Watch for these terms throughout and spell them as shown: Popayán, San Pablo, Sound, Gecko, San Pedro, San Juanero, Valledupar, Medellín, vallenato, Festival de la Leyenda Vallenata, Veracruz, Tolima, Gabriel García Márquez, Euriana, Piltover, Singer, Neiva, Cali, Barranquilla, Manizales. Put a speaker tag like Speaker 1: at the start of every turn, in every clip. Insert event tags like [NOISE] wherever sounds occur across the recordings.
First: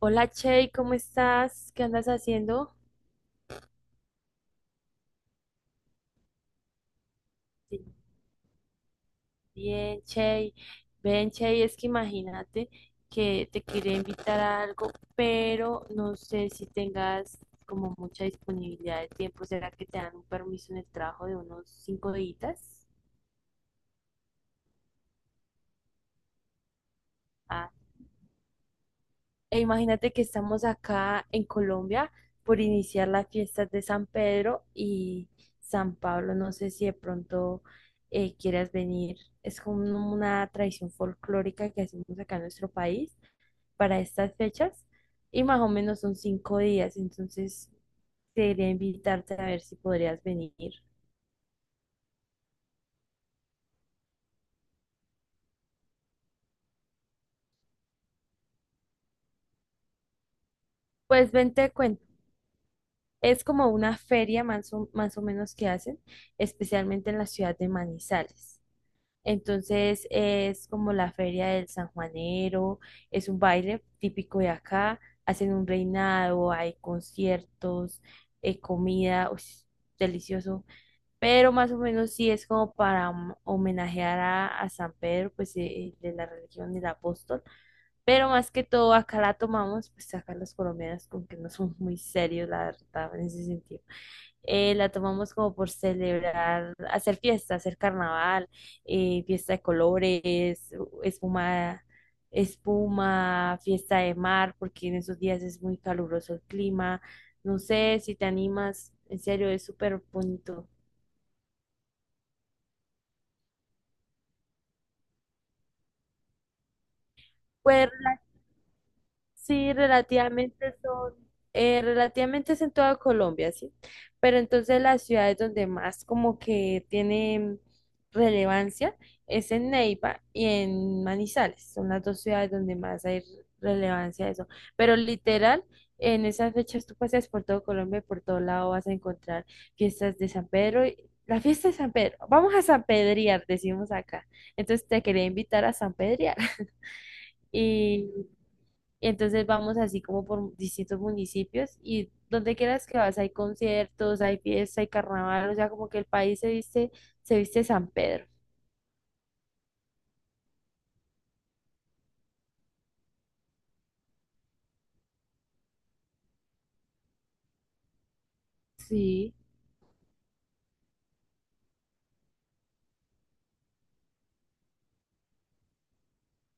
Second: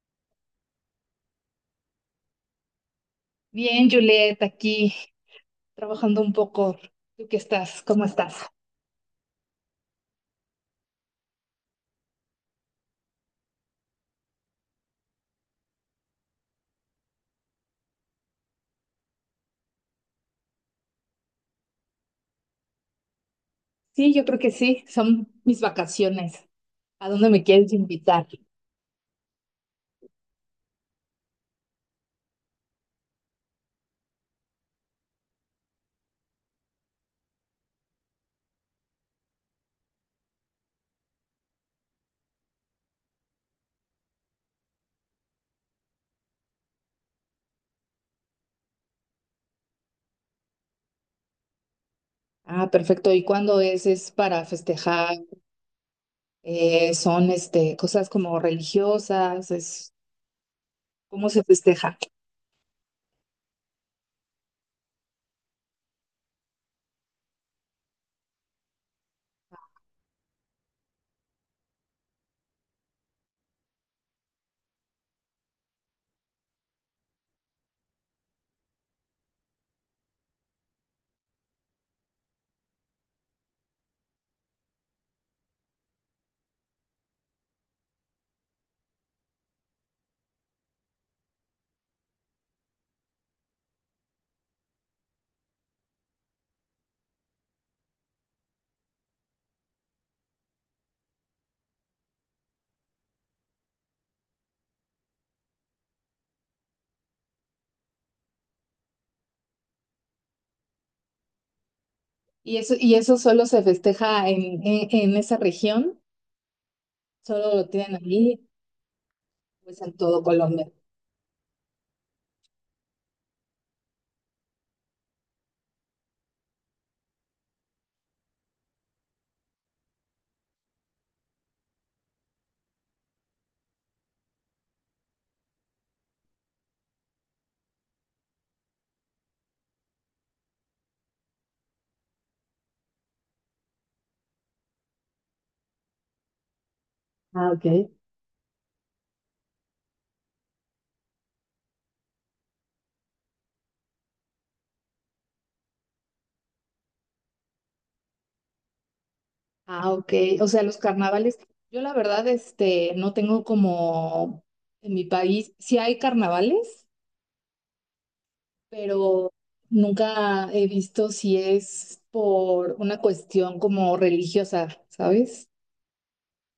Speaker 1: Hola Chey, ¿cómo estás? ¿Qué andas haciendo?
Speaker 2: Bien, Juliet, aquí trabajando un poco. ¿Tú qué estás? ¿Cómo estás?
Speaker 1: Bien, Chey, ven, Chey, es que imagínate que te quería invitar a algo, pero no sé si tengas como mucha disponibilidad de tiempo. ¿Será que te dan un permiso en el trabajo de unos cinco días?
Speaker 2: Sí, yo creo que sí. Son mis vacaciones. ¿A dónde me quieres invitar?
Speaker 1: E imagínate que estamos acá en Colombia por iniciar las fiestas de San Pedro y San Pablo. No sé si de pronto quieras venir. Es como una tradición folclórica que hacemos acá en nuestro país para estas fechas y más o menos son cinco días. Entonces, quería invitarte a ver si podrías venir.
Speaker 2: Ah, perfecto. ¿Y cuándo es? ¿Es para festejar? ¿Son este, cosas como religiosas? ¿Es, cómo
Speaker 1: Pues
Speaker 2: se
Speaker 1: ven, te
Speaker 2: festeja?
Speaker 1: cuento. Es como una feria más o menos que hacen, especialmente en la ciudad de Manizales. Entonces es como la feria del San Juanero, es un baile típico de acá, hacen un reinado, hay conciertos, comida, uy, delicioso, pero más o menos sí es como para homenajear a San Pedro, pues de la religión del apóstol, pero más que todo acá la tomamos, pues acá los colombianos con que no son muy serios, la verdad, en ese sentido la tomamos como por celebrar, hacer fiesta, hacer carnaval, fiesta de colores, espuma, espuma, fiesta de mar, porque en esos días es muy caluroso el clima. No sé si te animas, en serio, es súper bonito.
Speaker 2: Y eso solo se festeja en esa región? Solo lo
Speaker 1: Puedes
Speaker 2: tienen ahí,
Speaker 1: sí,
Speaker 2: pues en todo Colombia.
Speaker 1: relativamente son, relativamente es en toda Colombia, sí. Pero entonces las ciudades donde más como que tienen relevancia es en Neiva y en Manizales. Son las dos ciudades donde más hay relevancia de eso. Pero literal, en esas fechas tú paseas por todo Colombia y por todo lado vas a encontrar fiestas de San Pedro. La fiesta de San Pedro, vamos a San Pedriar, decimos acá. Entonces te quería invitar a San Pedriar. [LAUGHS]
Speaker 2: Ah, ok.
Speaker 1: Y entonces vamos así como por distintos municipios y donde quieras que vas, hay conciertos, hay fiesta, hay carnaval, o sea, como que el país se viste San Pedro.
Speaker 2: Ah, ok. O sea, los carnavales, yo la verdad, este, no tengo como en mi país, sí hay carnavales, pero
Speaker 1: Sí.
Speaker 2: nunca he visto si es por una cuestión como religiosa, ¿sabes?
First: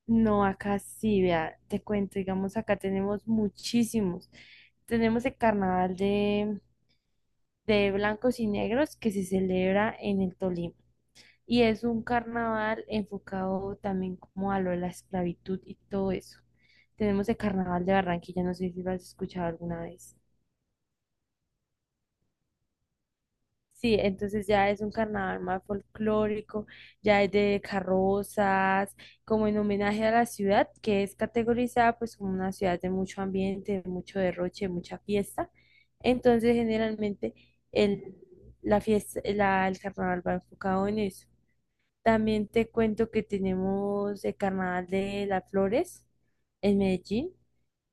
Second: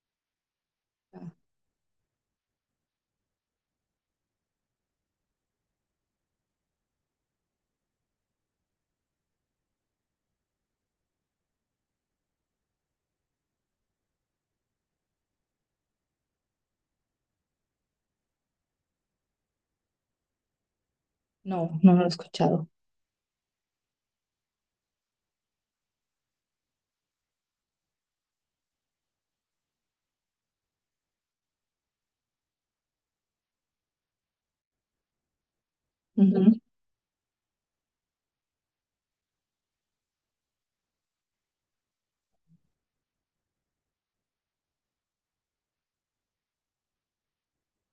Speaker 1: No, acá sí,
Speaker 2: Ah.
Speaker 1: vea, te cuento, digamos, acá tenemos muchísimos. Tenemos el carnaval de blancos y negros que se celebra en el Tolima. Y es un carnaval enfocado también como a lo de la esclavitud y todo eso. Tenemos el carnaval de Barranquilla, no sé si lo has escuchado alguna vez.
Speaker 2: No, no lo he escuchado.
Speaker 1: Sí, entonces ya es un carnaval más folclórico, ya es de carrozas, como en homenaje a la ciudad, que es categorizada pues como una ciudad de mucho ambiente, de mucho derroche, de mucha fiesta.
Speaker 2: Ujú.
Speaker 1: Entonces generalmente el, la fiesta, el carnaval va enfocado en eso. También te cuento que tenemos el carnaval de las flores en Medellín,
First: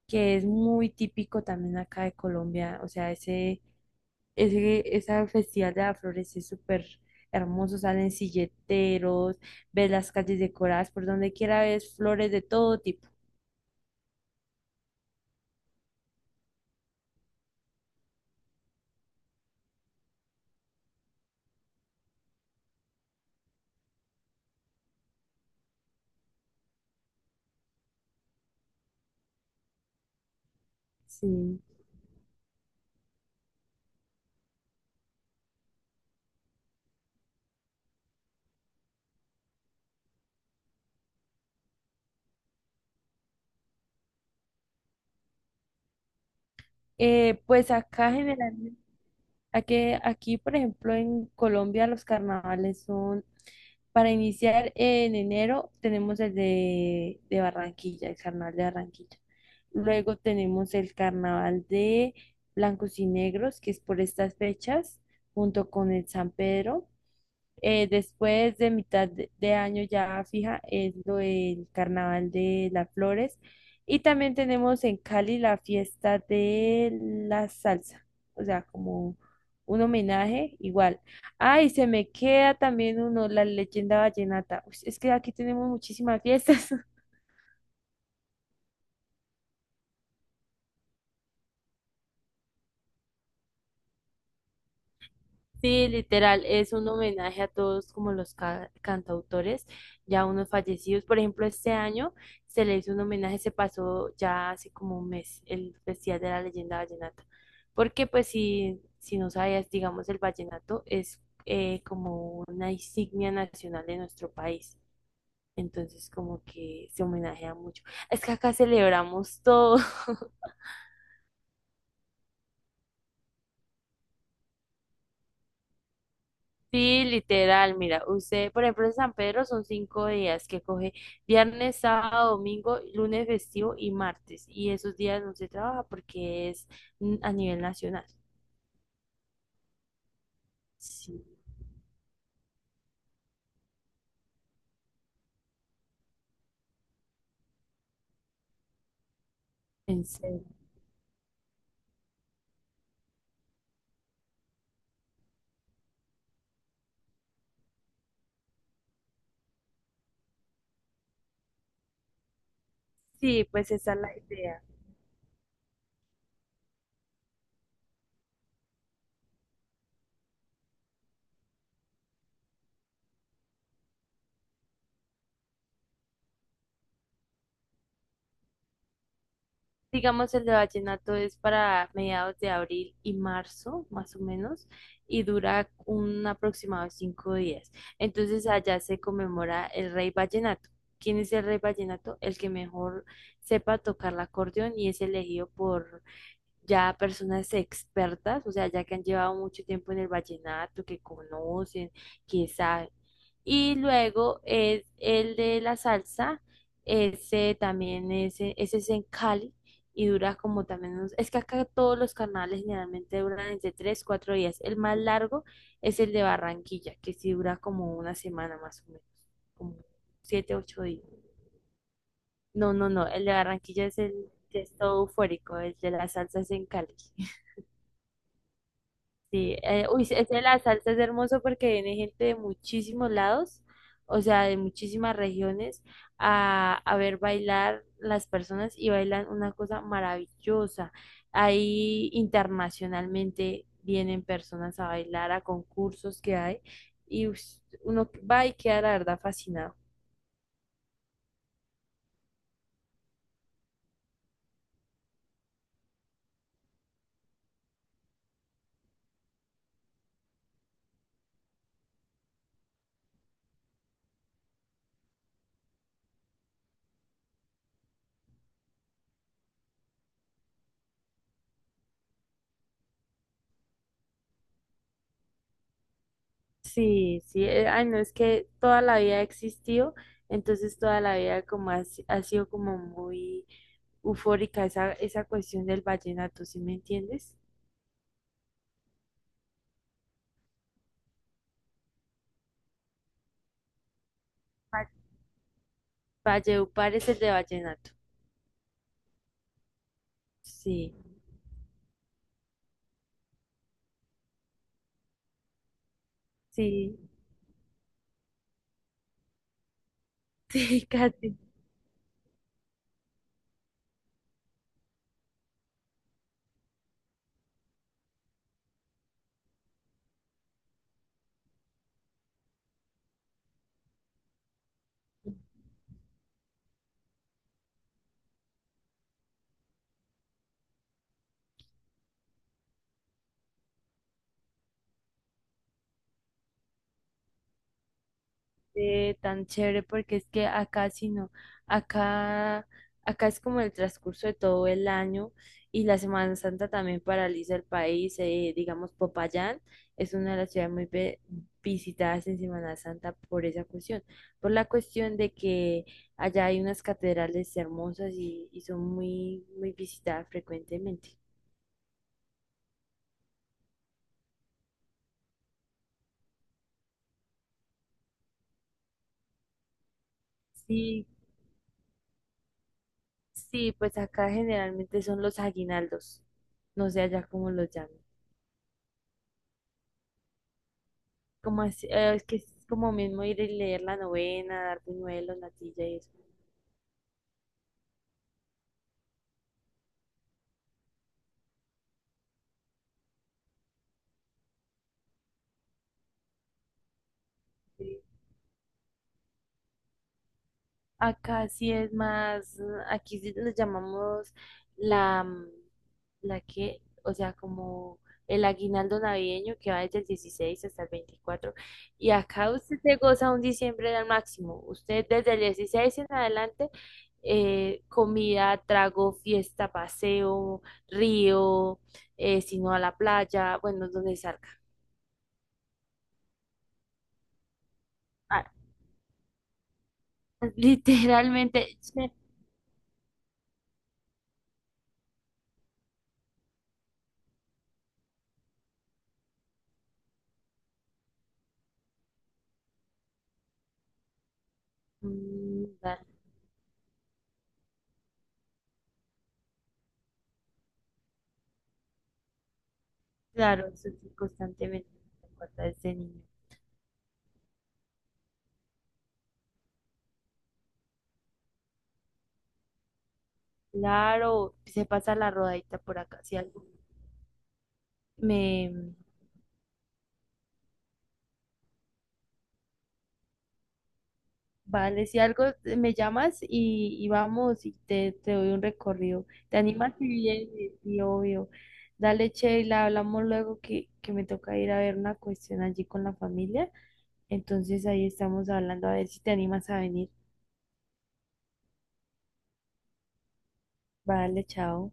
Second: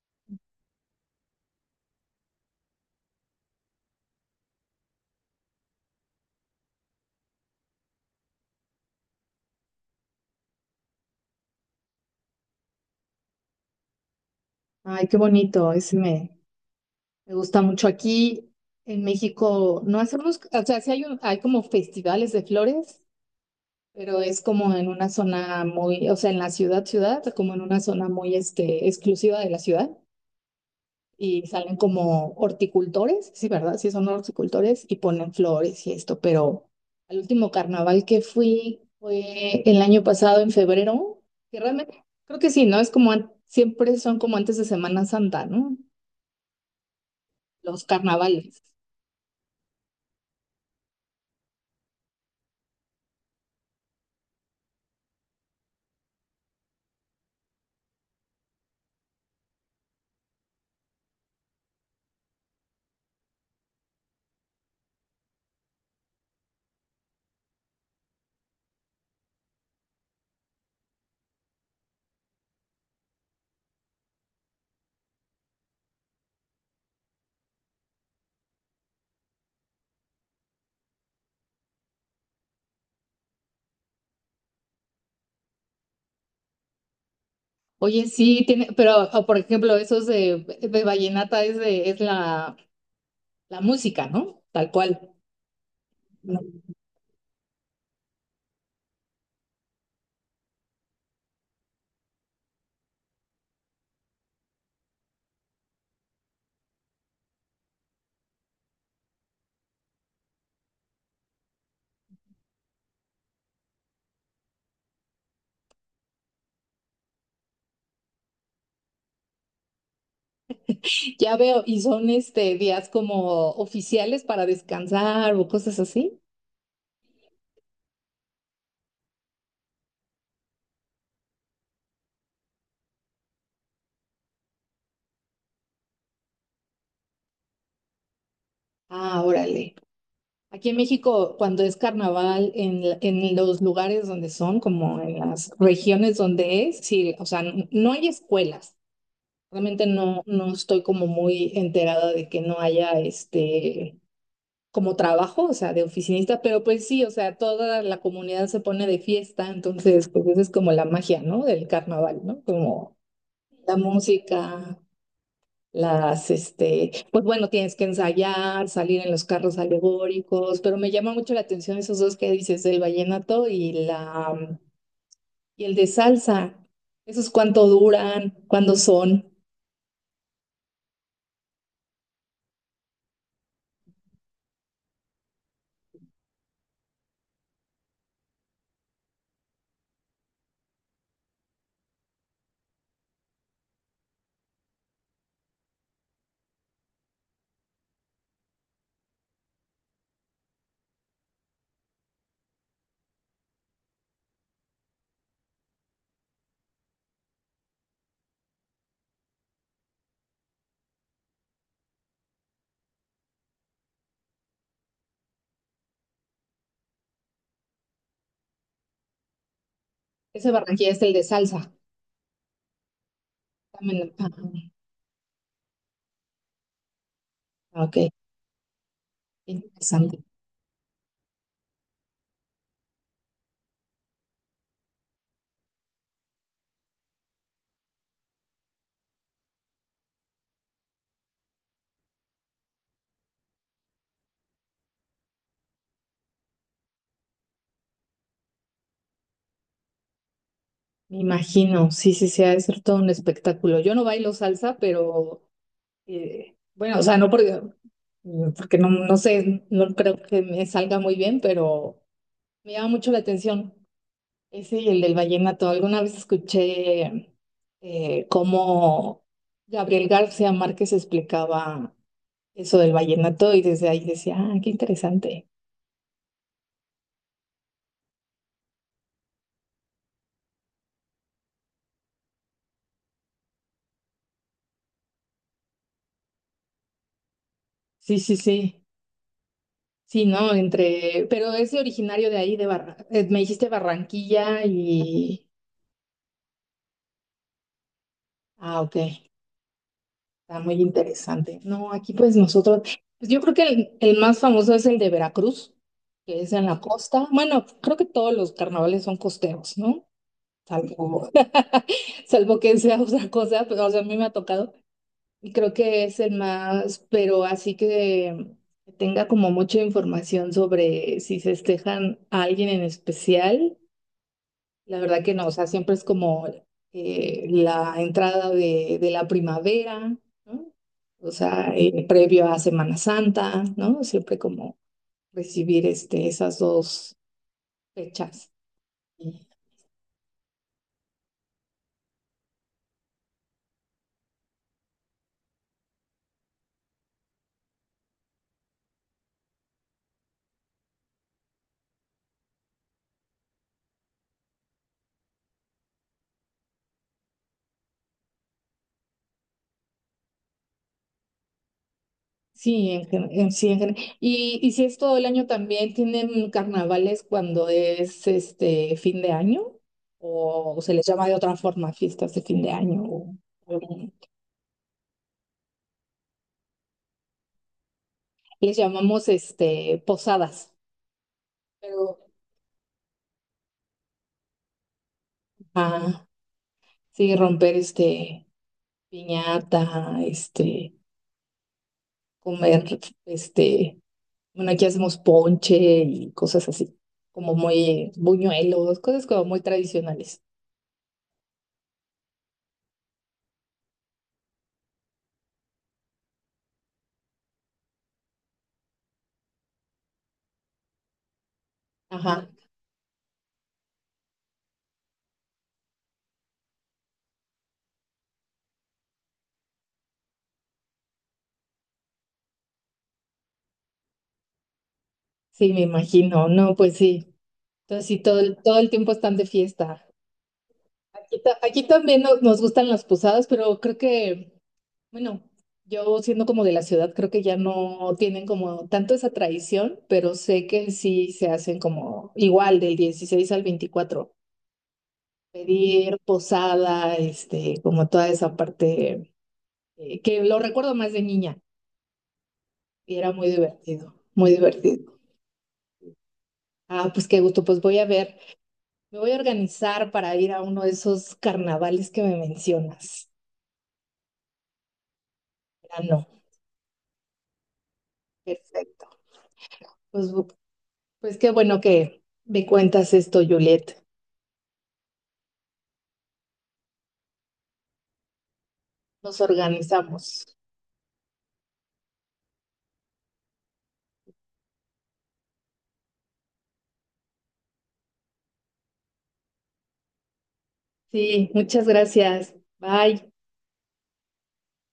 Speaker 1: que es muy típico también acá de Colombia, o sea, ese festival de las flores es súper hermoso, salen silleteros, ves las calles decoradas por donde quiera, ves flores de todo tipo.
Speaker 2: Ay, qué bonito, me gusta mucho. Aquí en México no hacemos, o sea, sí hay, hay como festivales de flores, pero es como en una zona muy, o sea, en la ciudad, ciudad, como en una zona muy este, exclusiva de la ciudad. Y
Speaker 1: Sí.
Speaker 2: salen como horticultores, sí, ¿verdad? Sí, son horticultores y ponen flores y esto, pero al último carnaval que fui fue el año pasado en febrero, que realmente creo que sí, ¿no? Es como siempre son como antes de Semana Santa, ¿no?
Speaker 1: Pues
Speaker 2: Los
Speaker 1: acá
Speaker 2: carnavales.
Speaker 1: generalmente, aquí por ejemplo en Colombia los carnavales son, para iniciar en enero tenemos el de Barranquilla, el carnaval de Barranquilla. Luego tenemos el carnaval de Blancos y Negros, que es por estas fechas, junto con el San Pedro. Después de mitad de año ya fija es lo del Carnaval de las Flores. Y también tenemos en Cali la fiesta de la salsa, o sea, como un homenaje igual. Ah, y se me queda también uno, la leyenda vallenata. Uy, es que aquí tenemos muchísimas fiestas. [LAUGHS]
Speaker 2: Oye, sí, tiene, pero o, por ejemplo, esos de vallenata es de, es la, la música, ¿no? Tal cual.
Speaker 1: Sí,
Speaker 2: ¿No?
Speaker 1: literal, es un homenaje a todos como los cantautores, ya unos fallecidos. Por ejemplo, este año se le hizo un homenaje, se pasó ya hace como un mes el Festival de la Leyenda Vallenata. Porque pues si no sabías, digamos, el vallenato es como una insignia nacional de nuestro país. Entonces como que se homenajea mucho. Es que acá celebramos todo.
Speaker 2: Ya veo, y son este días como oficiales para descansar o cosas así.
Speaker 1: Sí, literal, mira, usted, por ejemplo, en San Pedro son cinco días que coge viernes, sábado, domingo, lunes festivo y martes. Y esos días no se trabaja porque es a nivel nacional.
Speaker 2: Ah, órale. Aquí en
Speaker 1: Sí,
Speaker 2: México, cuando es carnaval, en, en los lugares donde son, como en las regiones donde es, sí, o sea, no hay escuelas. Realmente
Speaker 1: en
Speaker 2: no,
Speaker 1: serio.
Speaker 2: no estoy como muy enterada de que no haya este como trabajo, o sea, de oficinista, pero pues sí, o sea, toda la comunidad se pone de fiesta, entonces, pues esa es como la magia, ¿no? Del carnaval, ¿no? Como
Speaker 1: Sí, pues
Speaker 2: la
Speaker 1: esa es la idea.
Speaker 2: música. Las, este, pues bueno, tienes que ensayar, salir en los carros alegóricos, pero me llama mucho la atención esos dos que dices, el vallenato y y el de salsa. ¿Esos cuánto duran? ¿Cuándo son?
Speaker 1: Digamos, el de vallenato es para mediados de abril y marzo, más o menos, y dura un aproximado de cinco días. Entonces allá se conmemora el rey vallenato. ¿Quién es el rey vallenato? El que mejor sepa tocar el acordeón y es elegido por ya personas expertas, o sea, ya que han llevado mucho tiempo en el vallenato, que conocen, que saben. Y luego es el de la salsa, ese también es, ese es en Cali y dura como también unos, es que acá todos los carnavales generalmente duran entre 3, 4 días. El más largo es el de Barranquilla, que sí dura como una semana más o menos, como
Speaker 2: Ese
Speaker 1: 7, 8
Speaker 2: Barranquilla es
Speaker 1: días.
Speaker 2: el de salsa.
Speaker 1: No, no, no, el de Barranquilla es
Speaker 2: Dame
Speaker 1: el
Speaker 2: ah,
Speaker 1: que es todo eufórico, el de la salsa es en Cali.
Speaker 2: ah, ok,
Speaker 1: Sí, uy,
Speaker 2: interesante.
Speaker 1: ese de la salsa es hermoso porque viene gente de muchísimos lados, o sea, de muchísimas regiones, a ver bailar las personas y bailan una cosa maravillosa. Ahí internacionalmente vienen personas a bailar a concursos que hay y ush, uno va y queda la verdad fascinado.
Speaker 2: Me imagino, sí, sí, sí, ha de ser todo un espectáculo. Yo no bailo salsa, pero bueno, o sea, porque no, no sé, no creo que me salga muy bien, pero me llama mucho la atención. Ese y el del vallenato. Alguna vez escuché cómo Gabriel García Márquez explicaba eso del vallenato y desde ahí decía, ah, qué interesante.
Speaker 1: Sí, sí, ay, no, es que toda la vida ha existido, entonces toda la vida como ha, ha sido como muy eufórica esa cuestión del vallenato, ¿sí me entiendes?
Speaker 2: Sí, sí, sí. Sí, ¿no? Entre, pero es originario de ahí, de Barra... me dijiste Barranquilla y...
Speaker 1: Valleupar es el de vallenato.
Speaker 2: Ah, ok. Está muy
Speaker 1: Sí,
Speaker 2: interesante. No, aquí pues nosotros, pues yo creo que el más famoso es el de Veracruz, que es en la
Speaker 1: sí,
Speaker 2: costa. Bueno, creo que todos los carnavales son costeros, ¿no?
Speaker 1: [LAUGHS] sí,
Speaker 2: Salvo,
Speaker 1: casi.
Speaker 2: [LAUGHS] salvo que sea otra cosa, pero o sea, a mí me ha tocado y creo que es el más, pero así que tenga como mucha información sobre si festejan a alguien en especial, la verdad que no, o sea, siempre es como la entrada de la primavera, ¿no? O sea, previo a Semana Santa, ¿no? Siempre como recibir este, esas dos fechas.
Speaker 1: Tan chévere porque es que acá sí no, acá, acá es como el transcurso de todo el año y la Semana Santa también paraliza el país, digamos Popayán es una de las ciudades muy visitadas en Semana Santa por esa cuestión, por la cuestión de que allá hay unas catedrales hermosas y son muy, muy visitadas frecuentemente.
Speaker 2: Sí, sí, en y si es todo el año también, ¿tienen carnavales cuando es este fin de año? ¿O se les
Speaker 1: Sí,
Speaker 2: llama de otra forma fiestas de fin de año?
Speaker 1: sí,
Speaker 2: O-
Speaker 1: pues acá generalmente son los aguinaldos, no sé allá cómo los llaman.
Speaker 2: les llamamos este posadas,
Speaker 1: Como
Speaker 2: pero
Speaker 1: es que es como mismo ir y leer la novena, dar buñuelos, natilla y eso.
Speaker 2: ah, sí, romper este piñata, este, comer, este, bueno, aquí hacemos ponche y cosas así, como muy buñuelos, cosas como muy tradicionales.
Speaker 1: Acá sí es más, aquí sí le llamamos la, la que, o sea, como el aguinaldo navideño que va desde el 16 hasta el 24. Y
Speaker 2: Ajá,
Speaker 1: acá usted se goza un diciembre al máximo. Usted desde el 16 en adelante, comida, trago, fiesta, paseo, río, si no a la playa, bueno, donde salga.
Speaker 2: sí, me imagino, no, pues sí. Entonces, sí, todo el tiempo están de fiesta.
Speaker 1: [LAUGHS]
Speaker 2: Aquí,
Speaker 1: Literalmente,
Speaker 2: aquí
Speaker 1: se
Speaker 2: también nos, nos gustan las posadas, pero creo que, bueno, yo siendo como de la ciudad, creo que ya no tienen como tanto esa tradición, pero sé que sí se hacen como igual del 16 al 24.
Speaker 1: inunda.
Speaker 2: Pedir posada, este, como toda esa parte que lo recuerdo más de niña y era muy
Speaker 1: Claro, sufre
Speaker 2: divertido, muy
Speaker 1: constantemente
Speaker 2: divertido.
Speaker 1: en la cuarta de este niño.
Speaker 2: Ah, pues qué gusto, pues voy a ver, me voy a organizar para ir a uno de esos carnavales que me mencionas.
Speaker 1: Claro, se pasa la rodadita por
Speaker 2: Ah,
Speaker 1: acá,
Speaker 2: no.
Speaker 1: si algo. Me,
Speaker 2: Perfecto. Pues, pues qué bueno que me cuentas esto, Juliet.
Speaker 1: vale, si algo me llamas y vamos y te doy un recorrido.
Speaker 2: Nos
Speaker 1: ¿Te animas? Sí,
Speaker 2: organizamos.
Speaker 1: bien, sí, obvio. Dale, Sheila, hablamos luego que me toca ir a ver una cuestión allí con la familia. Entonces ahí estamos hablando a ver si te animas a venir.
Speaker 2: Sí, muchas gracias. Bye.
Speaker 1: Vale, chao.